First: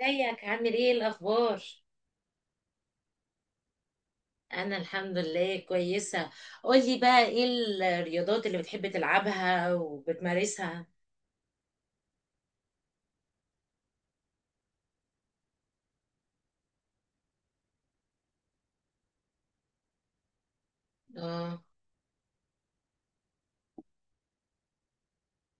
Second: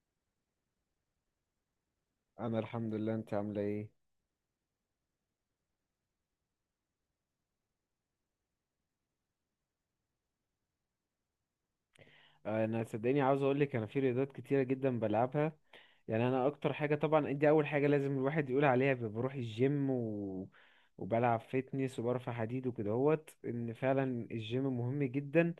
ازيك عامل ايه الاخبار؟ انا الحمد لله. انت عامله ايه؟ انا الحمد لله كويسه. قولي بقى ايه الرياضات اللي بتحب تلعبها وبتمارسها؟ انا صدقني عاوز اقول لك، انا في رياضات كتيره جدا بلعبها. يعني انا اكتر حاجه، طبعا دي اول حاجه لازم الواحد يقول عليها، بروح الجيم، و... وبلعب اه، فيتنس وبرفع حديد وكدهوت ان فعلا الجيم مهم جدا،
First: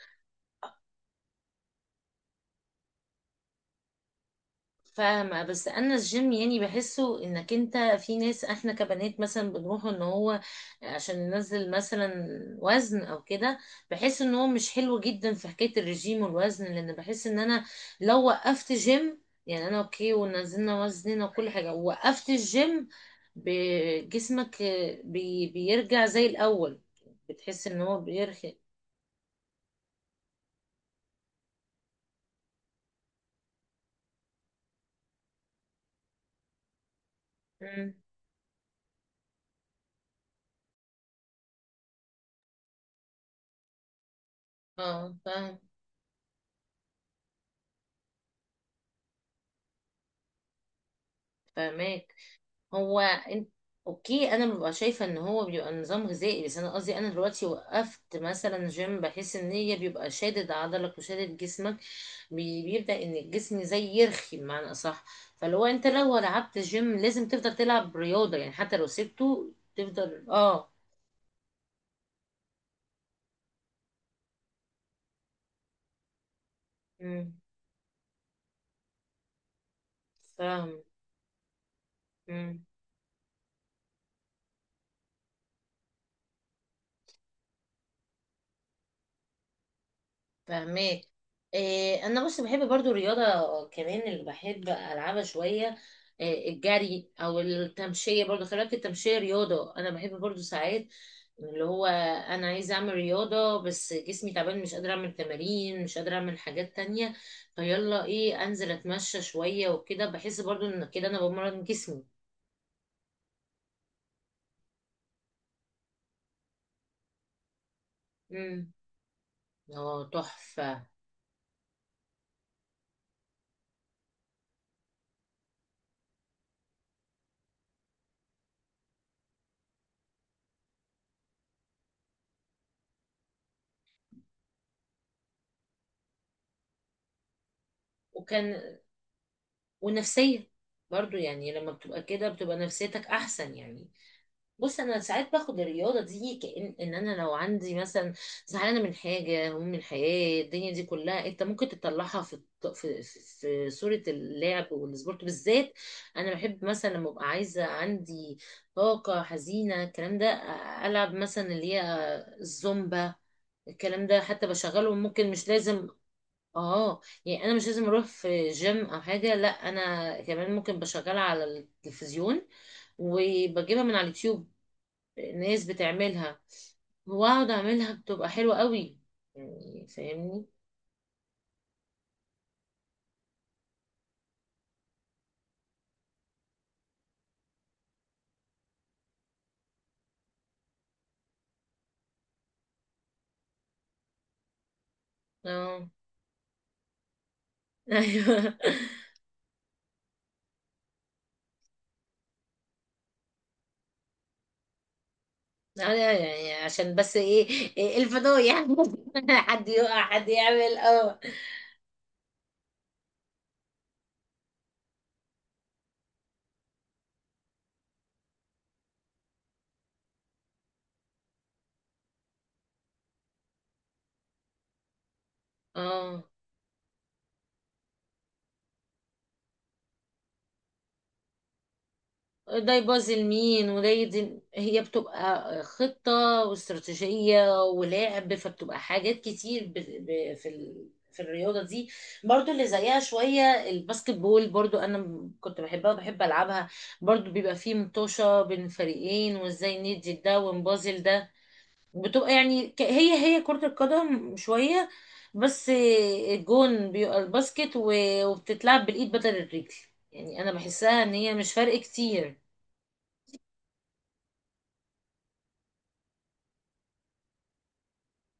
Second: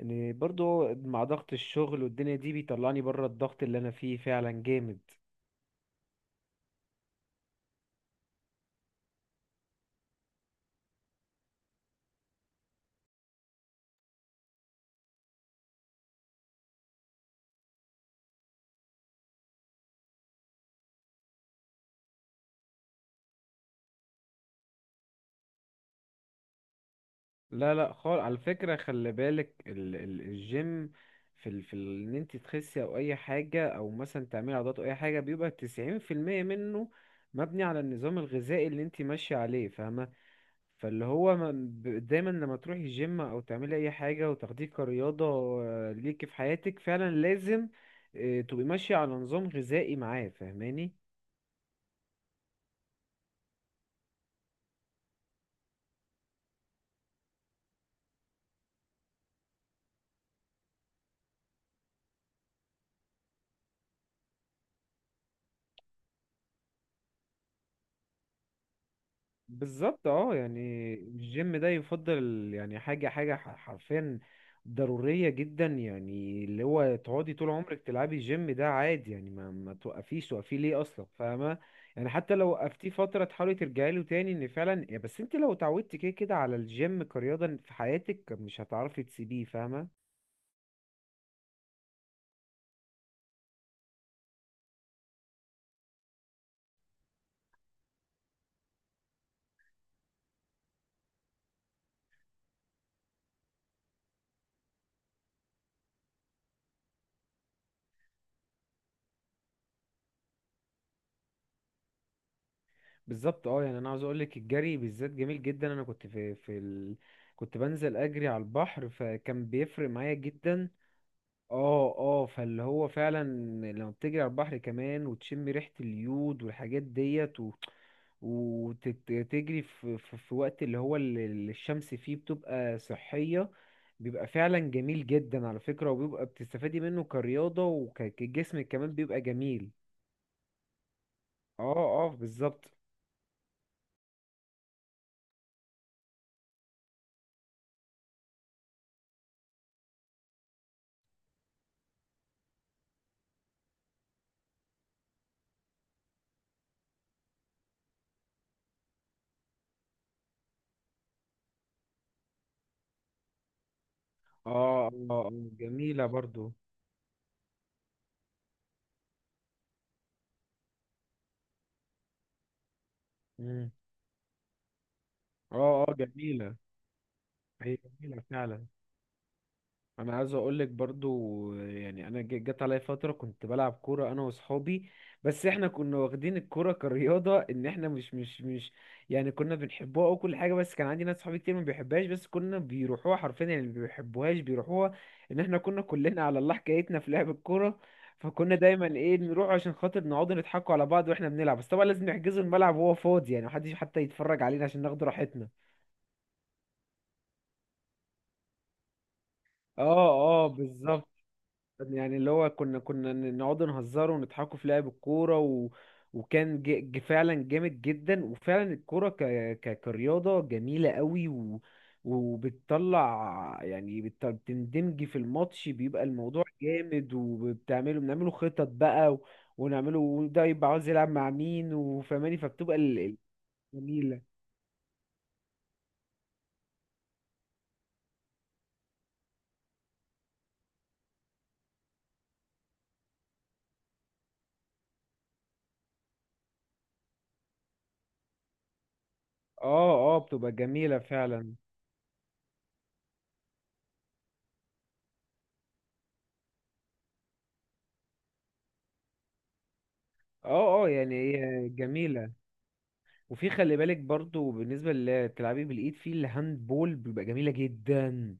ان برضو مع ضغط الشغل والدنيا دي بيطلعني بره الضغط اللي انا فيه فعلا جامد. فاهمة. بس أنا الجيم يعني بحسه إنك أنت في ناس، إحنا كبنات مثلا بنروح إن هو عشان ننزل مثلا وزن أو كده. بحس إن هو مش حلو جدا في حكاية الرجيم والوزن، لأن بحس إن أنا لو وقفت جيم، يعني أنا أوكي ونزلنا وزننا وكل حاجة ووقفت الجيم، جسمك بيرجع زي الأول، بتحس لا إن لا هو خالص، على بيرخي. فكرة خلي بالك ال الجيم، في ال ان انت تخسي او اي حاجة، او مثلا تعملي عضلات او اي حاجة، بيبقى 90% منه مبني على مم. النظام الغذائي اللي انت ماشية عليه، فاهمة. فاللي هو دايما لما تروحي الجيم او تعملي اي حاجة وتاخديه اه، كرياضة، فاهم، آه، ليكي في حياتك فعلا لازم، آه، تبقي ماشية على نظام غذائي معاه، فاهماني. فاهمك. هو انت اوكي، انا ببقى شايفه ان هو بيبقى نظام غذائي، بس انا قصدي انا دلوقتي وقفت مثلا جيم بحس ان هي بيبقى شادد عضلك وشادد جسمك، بيبدا ان الجسم زي يرخي بمعنى اصح. فلو انت لو لعبت جيم لازم تفضل تلعب رياضه، يعني حتى لو سبته بالظبط تفضل. اه، اه. يعني الجيم ده يفضل، يعني حرفيا ضرورية جدا، يعني اللي هو تقعدي امم. طول عمرك تلعبي الجيم ده عادي، يعني ما توقفيش، توقفيه ليه فاهم، اصلا، فاهمة. يعني حتى لو وقفتيه فترة تحاولي ترجعي له تاني ان فعلا، يا بس انت لو اتعودتي كده كده على الجيم كرياضة في حياتك مش هتعرفي تسيبيه، فاهمة. فاهمك. إيه، انا بص بحب برضو الرياضه كمان، اللي بحب العبها شويه إيه الجري او التمشيه، برضو خلي بالك التمشيه رياضه، انا بحب برضو ساعات اللي هو انا عايزه اعمل رياضه بس جسمي تعبان، مش قادره اعمل تمارين، مش قادره اعمل حاجات تانية، فيلا ايه، انزل اتمشى شويه وكده، بحس برضو ان كده انا بمرن جسمي. بالظبط اه، يعني انا عاوز اقولك الجري بالذات جميل جدا. انا كنت كنت بنزل اجري على امم. البحر، فكان بيفرق اه، معايا جدا. تحفه. اه اه فاللي هو فعلا لما بتجري على البحر كمان وتشم ريحة اليود والحاجات ديت، و... وتجري في وقت اللي هو الشمس فيه بتبقى صحية، بيبقى فعلا جميل جدا على فكرة، وبيبقى بتستفادي منه كرياضة وكجسم وكان كمان بيبقى جميل. ونفسيه برضو، يعني لما اه بتبقى اه كده بتبقى بالظبط. نفسيتك احسن يعني. بص انا ساعات باخد الرياضه دي كأن ان انا لو عندي مثلا زعلانه من حاجه، هموم من الحياه الدنيا دي كلها، انت ممكن تطلعها في الط- في في صوره اللعب والسبورت بالذات. انا بحب مثلا لما ابقى عايزه عندي طاقه حزينه الكلام ده، العب مثلا اللي هي الزومبا، الكلام ده حتى اه اه، بشغله ممكن، مش لازم. جميلة برضو. اه، يعني انا مش لازم اروح في جيم او حاجه، لا، انا كمان ممكن بشغلها على التلفزيون مم. وبجيبها من على اليوتيوب، ناس اه اه بتعملها، جميلة. واقعد هي اعملها جميلة بتبقى حلوة فعلا. قوي، يعني انا عايز فاهمني. اقول لك برضو، يعني انا جت عليا فتره كنت بلعب كوره انا واصحابي، بس احنا كنا واخدين الكوره كرياضه ان احنا مش مش مش يعني كنا بنحبوها او كل حاجه، بس كان عندي ناس صحابي كتير ما بيحبهاش، بس كنا بيروحوها حرفيا، يعني ما بيحبوهاش بيروحوها، ان احنا كنا اه. كلنا على الله حكايتنا في لعب الكوره. فكنا ايوه. دايما ايه نروح عشان خاطر نقعد نضحكوا على بعض واحنا بنلعب، بس طبعا لازم نحجزوا الملعب وهو فاضي، يعني محدش حتى يتفرج علينا عشان ناخد راحتنا. أنا يعني عشان بس ايه، إيه الفضايح حد يقع حد اه اه يعمل بالظبط. اه. يعني اللي هو كنا نقعد نهزر ونضحكوا في لعب الكورة، و... وكان فعلا جامد جدا، وفعلا الكورة كرياضة جميلة قوي، و... وبتطلع يعني بتندمجي في الماتش، بيبقى اه، الموضوع جامد، بنعمله خطط بقى، و... ونعمله وده يبقى عاوز يلعب مع مين، وفهماني، ده فبتبقى يبوظ المين وده جميلة. يدي، هي بتبقى خطة واستراتيجية ولعب، فبتبقى حاجات كتير في الرياضة دي. برضو اللي زيها شوية الباسكت بول، برضو أنا كنت بحبها وبحب ألعبها، برضو بيبقى فيه مطوشة بين فريقين، وازاي اه ندي اه ده بتبقى جميلة ونبازل ده. فعلا. بتبقى يعني هي كرة القدم شوية، بس الجون بيبقى الباسكت، و- وبتتلعب بالإيد بدل الرجل. يعني أنا اه اه، بحسها إن يعني هي مش هي فرق جميلة. كتير. وفي خلي بالك برضو، بالنسبة اللي بتلعبي بالإيد في الهاند بول بيبقى جميلة جدا.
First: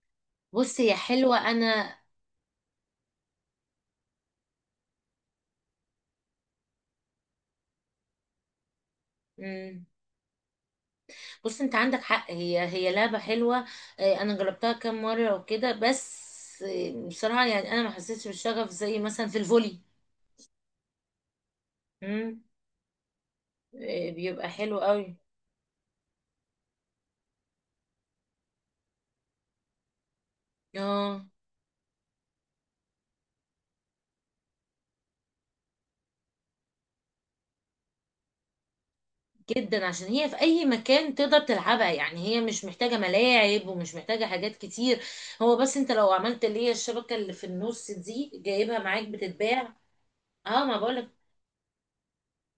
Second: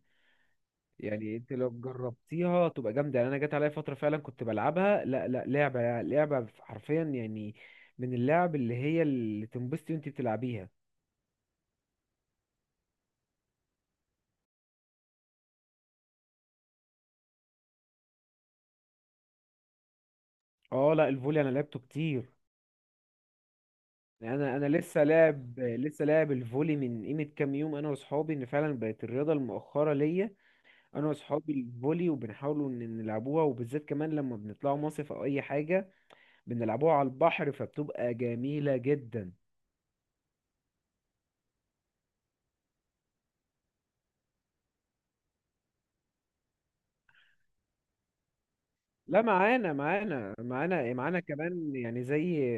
بص هي يعني حلوة انت لو أنا. جربتيها تبقى جامدة، يعني انا جات عليا فترة فعلا كنت بلعبها لا لا، لعبة لعبة حرفيا، يعني من اللعب اللي هي اللي مم. تنبسطي وانت بتلعبيها. بص أنت عندك حق، هي هي لعبة حلوة. آه، أنا جربتها كام مرة وكده بس. آه، بصراحة يعني أنا ما حسيتش بالشغف زي مثلا في الفولي. اه لا، الفولي انا لعبته كتير. مم. آه، بيبقى انا حلو لسه قوي. لاعب، لسه لاعب الفولي من قيمة كام يوم انا واصحابي، ان فعلا بقت الرياضة المؤخرة ليا انا اه، واصحابي الفولي، وبنحاولوا ان نلعبوها، وبالذات كمان لما بنطلعوا مصيف او اي حاجة بنلعبوها على البحر فبتبقى جميلة جدا. جدا، عشان هي في أي مكان تقدر تلعبها، يعني هي مش محتاجة ملاعب ومش محتاجة حاجات كتير، هو بس أنت لو عملت اللي هي الشبكة اللي في النص دي جايبها معاك، لا معانا بتتباع. معانا اه ما معانا بقولك. معانا كمان، يعني زي،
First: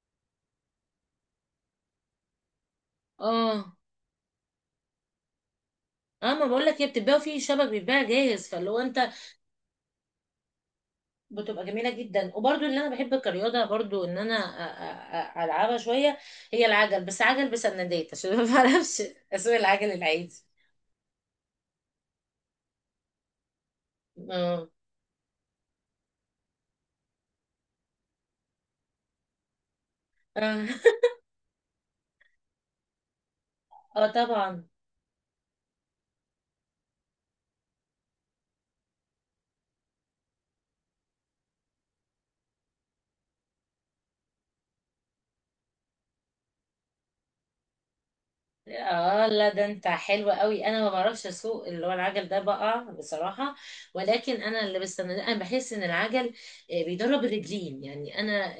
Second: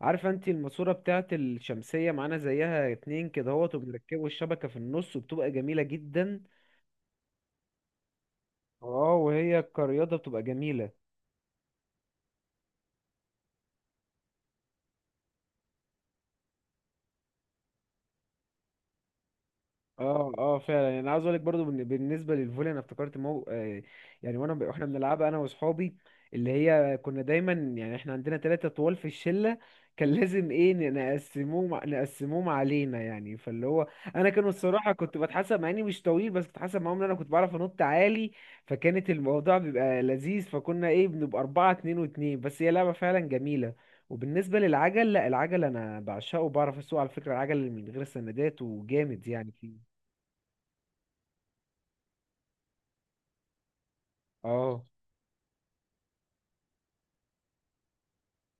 عارفة انت الماسورة بتاعة الشمسية معانا زيها اتنين كده اهوت، اه، وبنركبوا الشبكة في النص وبتبقى جميلة اه، جدا. ما بقولك، هي بتتباع في شبك بيتباع جاهز، فاللي هو انت اه وهي كرياضة بتبقى جميلة. بتبقى جميلة جدا. وبرضو اللي انا بحب كرياضة، برضو ان انا العبها شوية، هي العجل، بس عجل بسندات عشان ما بعرفش اسوق العجل اه العادي. اه فعلا، يعني انا عاوز اقول لك برضو، بالنسبه للفولي انا افتكرت آه، يعني اه. واحنا بنلعبها انا واصحابي، اللي هي كنا دايما، يعني احنا عندنا ثلاثه طوال في الشله، كان لازم اه. ايه نقسموهم علينا، يعني فاللي هو آه انا كانوا طبعا. الصراحه كنت بتحسب مع اني مش طويل، بس كنت بتحسب معاهم ان انا كنت بعرف انط عالي، فكانت الموضوع بيبقى لذيذ، فكنا ايه بنبقى اربعه اتنين واتنين. بس هي لعبه فعلا جميله. وبالنسبه للعجل، لا العجل انا بعشقه، وبعرف اسوق على فكره العجل من غير سندات وجامد اه لا، يعني. ده انت حلو قوي، انا ما بعرفش اسوق اللي هو العجل ده بقى بصراحه. ولكن انا اللي اه بستنى، انا بحس ان العجل آه، بيدرب الرجلين، يعني انا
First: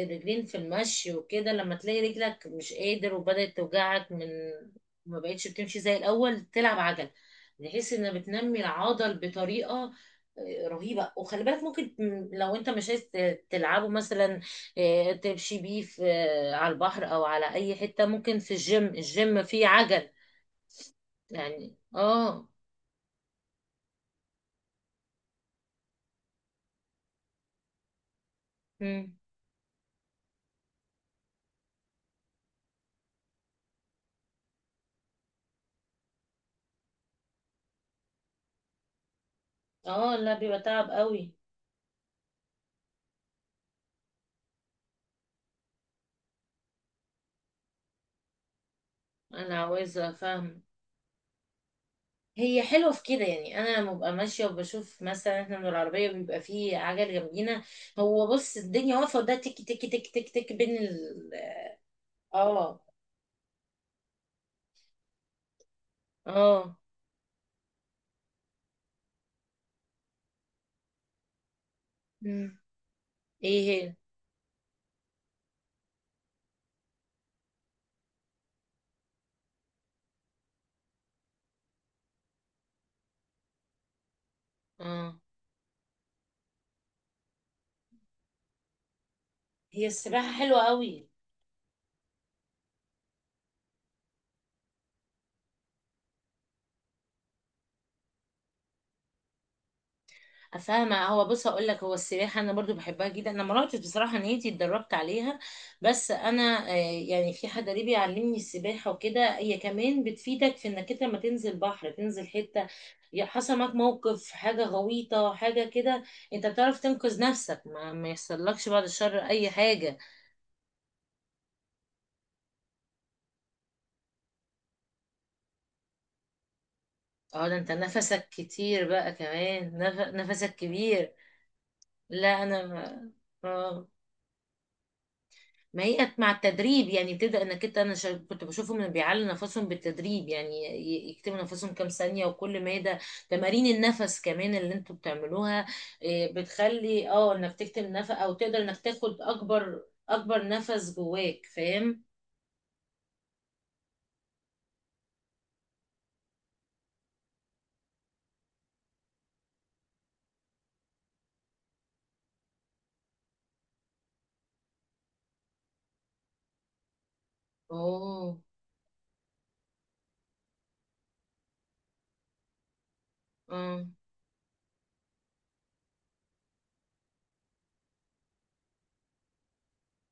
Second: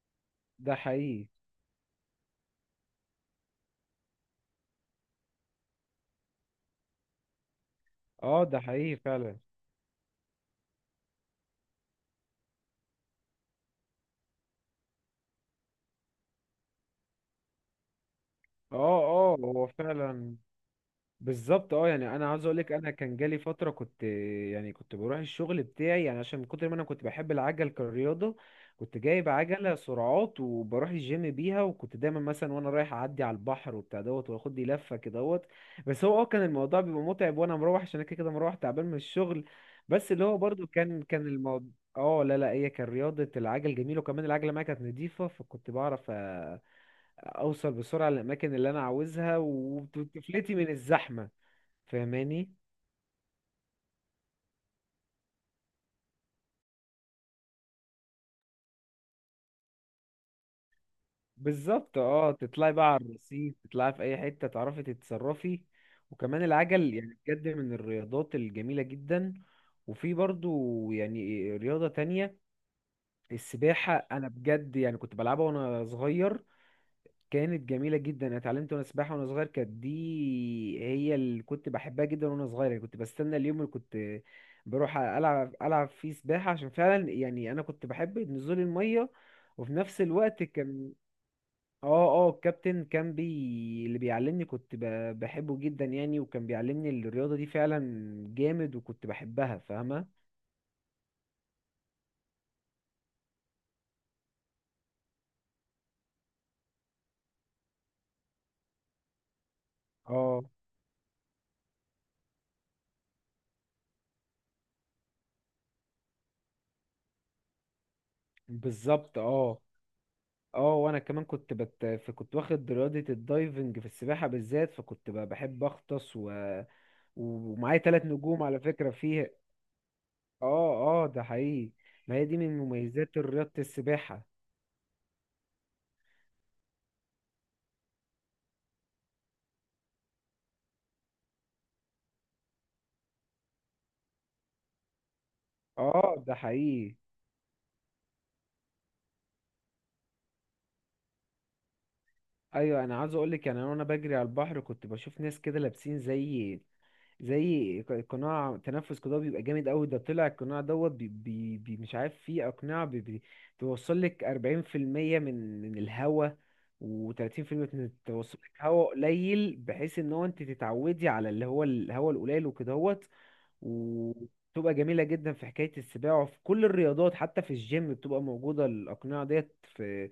آه، الرجلين في ده المشي حقيقي. وكده، لما تلاقي رجلك مش قادر وبدات توجعك من ما بقتش بتمشي زي الاول، تلعب عجل بحيث انها اه ده بتنمي حقيقي العضل فعلا. بطريقه آه، رهيبه. وخلي بالك ممكن لو انت مش عايز تلعبه مثلا آه، تمشي بيه في على البحر او على اي حتة، ممكن في اه الجيم، اه الجيم فيه هو عجل. فعلا. بالظبط يعني اه، يعني انا عاوز اه. اقول لك انا كان جالي فتره كنت، يعني كنت بروح الشغل بتاعي، يعني عشان من كتر ما انا كنت بحب العجل كرياضه كنت مم. جايب عجله سرعات، وبروح الجيم بيها، وكنت دايما مثلا وانا رايح اعدي على البحر وبتاع دوت، واخد لي لفه كده دوت. بس هو اه كان الموضوع بيبقى متعب وانا مروح، عشان انا كده كده مروح تعبان من الشغل. بس اه اللي لا، هو بيبقى برضو تعب كان قوي. الموضوع، اه لا لا، هي كان رياضه العجل جميله، وكمان العجله معايا كانت نضيفه، فكنت بعرف اوصل بسرعه للاماكن اللي انا عاوزها انا عاوزة وتفلتي افهم. من الزحمه، فاهماني. هي حلوة في كده، يعني انا لما ببقى ماشية وبشوف مثلا احنا من العربية بيبقى فيه عجل جنبينا، هو بص الدنيا واقفة وده تك تك تك تك تك بين ال، بالظبط اه تطلعي اه. بقى على الرصيف، تطلعي في اي حته تعرفي تتصرفي، وكمان اه. العجل يعني بجد من الرياضات الجميله جدا. وفي برضو يعني رياضه تانية، مم. ايه السباحه هي؟ انا بجد يعني كنت بلعبها وانا صغير، كانت جميله جدا، انا اتعلمت وانا سباحه وانا صغير، كانت دي هي اللي كنت بحبها جدا وانا صغير، يعني كنت بستنى اليوم اللي كنت بروح اه، العب، فيه سباحه، عشان فعلا يعني انا كنت بحب نزول الميه، وفي هي نفس السباحة الوقت حلوة كان، قوي. اه اه الكابتن كان اللي بيعلمني كنت بحبه جدا يعني، وكان بيعلمني الرياضة دي فعلا جامد، وكنت بحبها، فاهمة. فاهمة. هو بص، هقول لك هو السباحة أنا برضو بحبها جدا، أنا ما رحتش بصراحة نيتي اتدربت عليها، بس أنا آه، يعني في حد قريبي علمني السباحة وكده. هي كمان اه بتفيدك في إنك أنت لما تنزل بحر، تنزل حتة يا حصل معاك موقف، حاجة غويطة حاجة كده، أنت بتعرف تنقذ نفسك، ما يحصلكش بعد بالظبط. الشر أي اه حاجة. اه، وانا كمان فكنت واخد رياضة الدايفنج في السباحة بالذات، فكنت بحب اغطس، و... اه ده أنت ومعايا ثلاث نفسك نجوم على كتير فكرة بقى فيها. كمان، نفسك اه اه كبير. ده حقيقي. ما هي دي لا من أنا، مميزات رياضة ما... السباحة. ما هي مع التدريب يعني بتبدأ انك انت، انا كنت بشوفهم انه بيعلوا نفسهم بالتدريب، يعني يكتموا نفسهم كام ثانية وكل مادة تمارين النفس كمان اللي انتوا بتعملوها. اه إيه، ده حقيقي. بتخلي انك تكتم نفس او تقدر انك تاخد اكبر اكبر نفس جواك فاهم. ايوه انا عاوز اقول لك يعني انا وانا بجري على البحر كنت بشوف ناس كده لابسين زي، زي قناع تنفس قضاء بيبقى جامد قوي، ده طلع القناع دوت بي بي بي مش عارف فيه اقناع بي بي توصل لك 40% من الهواء، و30% من اوه. توصل لك هواء قليل بحيث ان هو انت تتعودي على اللي هو الهواء القليل وكدهوت، اه. وبتبقى جميلة جدا في حكاية السباعة وفي كل الرياضات، حتى في الجيم بتبقى موجودة الأقنعة ديت في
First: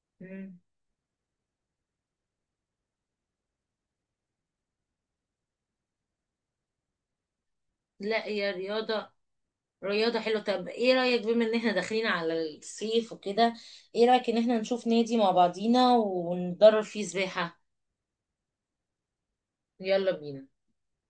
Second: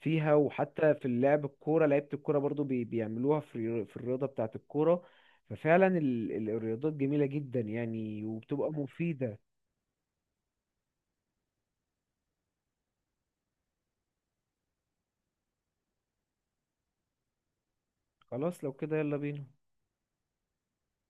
فيها، مم. وحتى في لعب الكورة لعيبة الكورة برضو بيعملوها في الرياضة بتاعة الكورة، ففعلا الرياضات جميلة جدا يعني لا، هي وبتبقى مفيدة. رياضة حلوة. طب ايه رأيك، بما ان احنا داخلين على الصيف وكده، ايه رأيك ان احنا نشوف نادي مع بعضينا وندرب فيه سباحة؟ خلاص لو كده يلا بينا. يلا بينا.